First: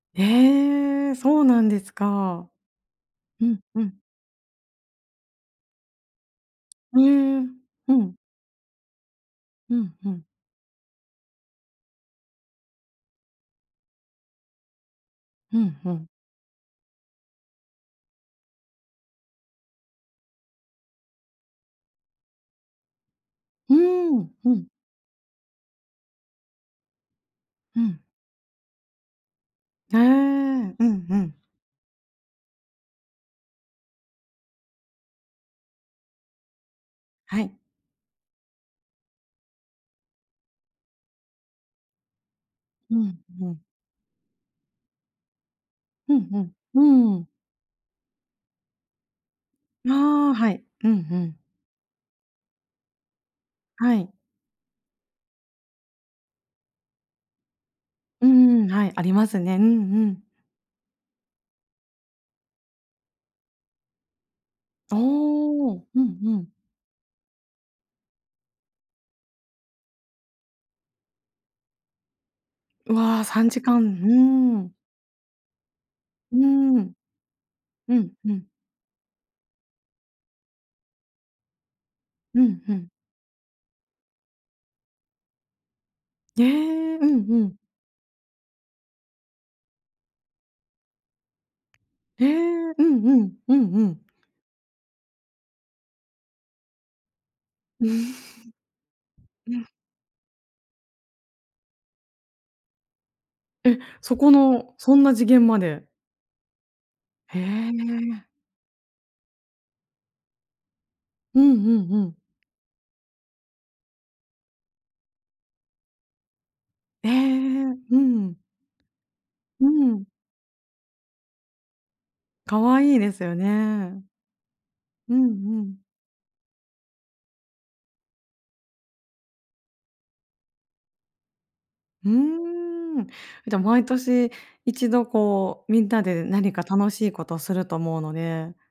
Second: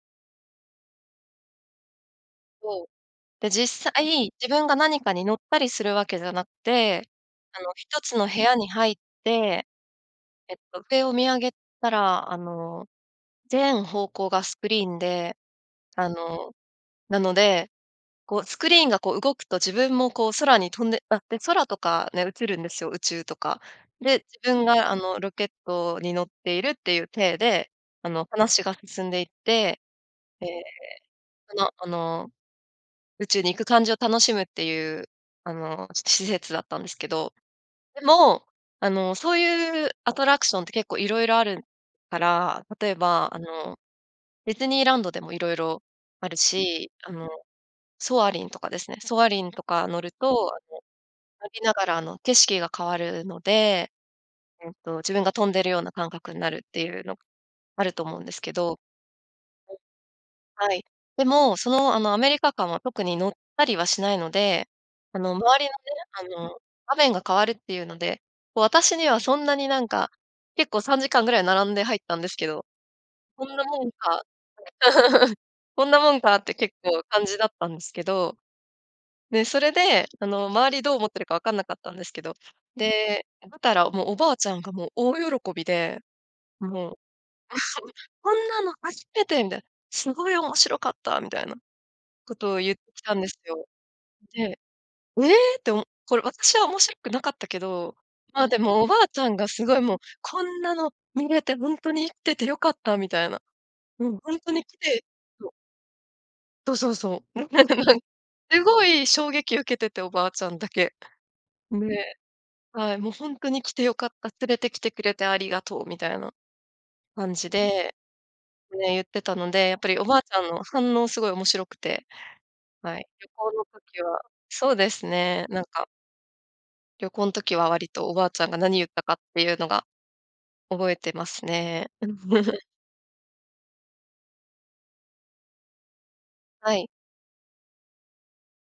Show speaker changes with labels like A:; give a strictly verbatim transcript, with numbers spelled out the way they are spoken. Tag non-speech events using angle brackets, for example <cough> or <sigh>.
A: ええ、そうなんですか。
B: そう。
A: う
B: で、
A: ん、う
B: 実
A: ん。
B: 際、自分が何かに乗ったりするわけじゃなく
A: う
B: て、
A: ーん、
B: あの
A: う
B: 一
A: ん。
B: つの部屋に入って、
A: うんうん。
B: えっと上を見上げたら、あの、全方向がスクリーンで、
A: ふんふ
B: あ
A: ん。
B: の、なので、こうスクリーンがこう動くと自分もこう空に飛んであっ、で、空とかね、映るんですよ、宇宙とか。
A: うー
B: で、
A: ん、う
B: 自分
A: ん。
B: があのロケットに乗っているっていう体で、
A: うん。
B: あの話が進んでいって、
A: へえ。う
B: で、
A: んうん。
B: あのあの、宇宙に行く感じを楽しむっていう、あの施設だったんですけど、
A: はい。
B: でも、あのそういうアトラクションって結構色々あるから、例え
A: うん、
B: ばあ
A: うん。
B: のディズニーランドでも色々
A: う
B: ある
A: んう
B: し、あ
A: ん、うーん。
B: のソアリンとかですね。ソアリンとか
A: あ
B: 乗ると、
A: あ、は
B: あ
A: い。
B: の、
A: うんうん。
B: 乗りながら、あの、景色が変わるので、
A: はい。
B: えっと自分が飛んでるような感覚になるっていうのあると思うん
A: うー
B: ですけ
A: ん、
B: ど、
A: はい、ありますね。うんうん。
B: はい。はい。でも、その、あのアメリカ館は特に乗ったりはしないので、
A: ああ、う
B: あの周りの
A: んう
B: ね、あ
A: ん。
B: の場面が変わるっていうので、こう私にはそんなになんか、結構さんじかんぐらい並んで入ったんですけど、
A: うわあ、さ
B: こん
A: んじ
B: な
A: か
B: も
A: ん。
B: ん
A: う
B: か、
A: ーん。
B: <giggles> こんなもんか
A: う
B: な
A: ー
B: って結
A: ん。
B: 構感じだったんです
A: う
B: け
A: ん、う
B: ど。
A: ん。
B: で、それで、あの周りどう思ってるか分かんなかったんですけど、
A: うん、ふん。
B: で、ばたらもう、おばあちゃんがもう大喜びで、
A: え
B: も
A: え、
B: う、
A: うんうん。
B: <giggles>「こんなの初めて」みたいな「すごい面白かった」みたいな
A: へ
B: ことをゆ
A: え、
B: っ
A: う
B: てき
A: ん
B: た
A: う
B: んで
A: ん、
B: す
A: う
B: よ。
A: んうん。
B: で、ええっておもこれ私は面白くなかったけど、まあ、でもおばあちゃんがす
A: <chuckles>
B: ごいもう「こんなの見れてほんとに生きてて良かった」みたいな。
A: え、
B: う
A: そ
B: ん、
A: こ
B: ほんとに
A: の、
B: 来
A: そん
B: て
A: な次元
B: そう。
A: まで
B: そうそうそう。
A: へ
B: <laughs>
A: え。
B: すごい衝撃受けてておばあちゃんだけ。
A: うんうんうん。
B: で、はい、「もうほんとに来てよかった、連れてきてくれてありがとう」みたいな
A: へえ、
B: 感じで、
A: うん。
B: ね、ゆってたの
A: う
B: で、やっぱりお
A: ん。
B: ばあちゃんの反応すごい面白くて、
A: 可愛
B: は
A: い
B: い、
A: です
B: 旅
A: よね。う
B: 行の時
A: ん
B: は、そうです
A: う
B: ね、なん
A: ん。
B: か旅行ん時は割とおばあちゃんが何ゆったかっていうのが、覚えてますね。
A: う
B: <giggles>
A: ーん。じゃ、毎年一度こうみんなで何か
B: はい。
A: 楽しいことをすると思うので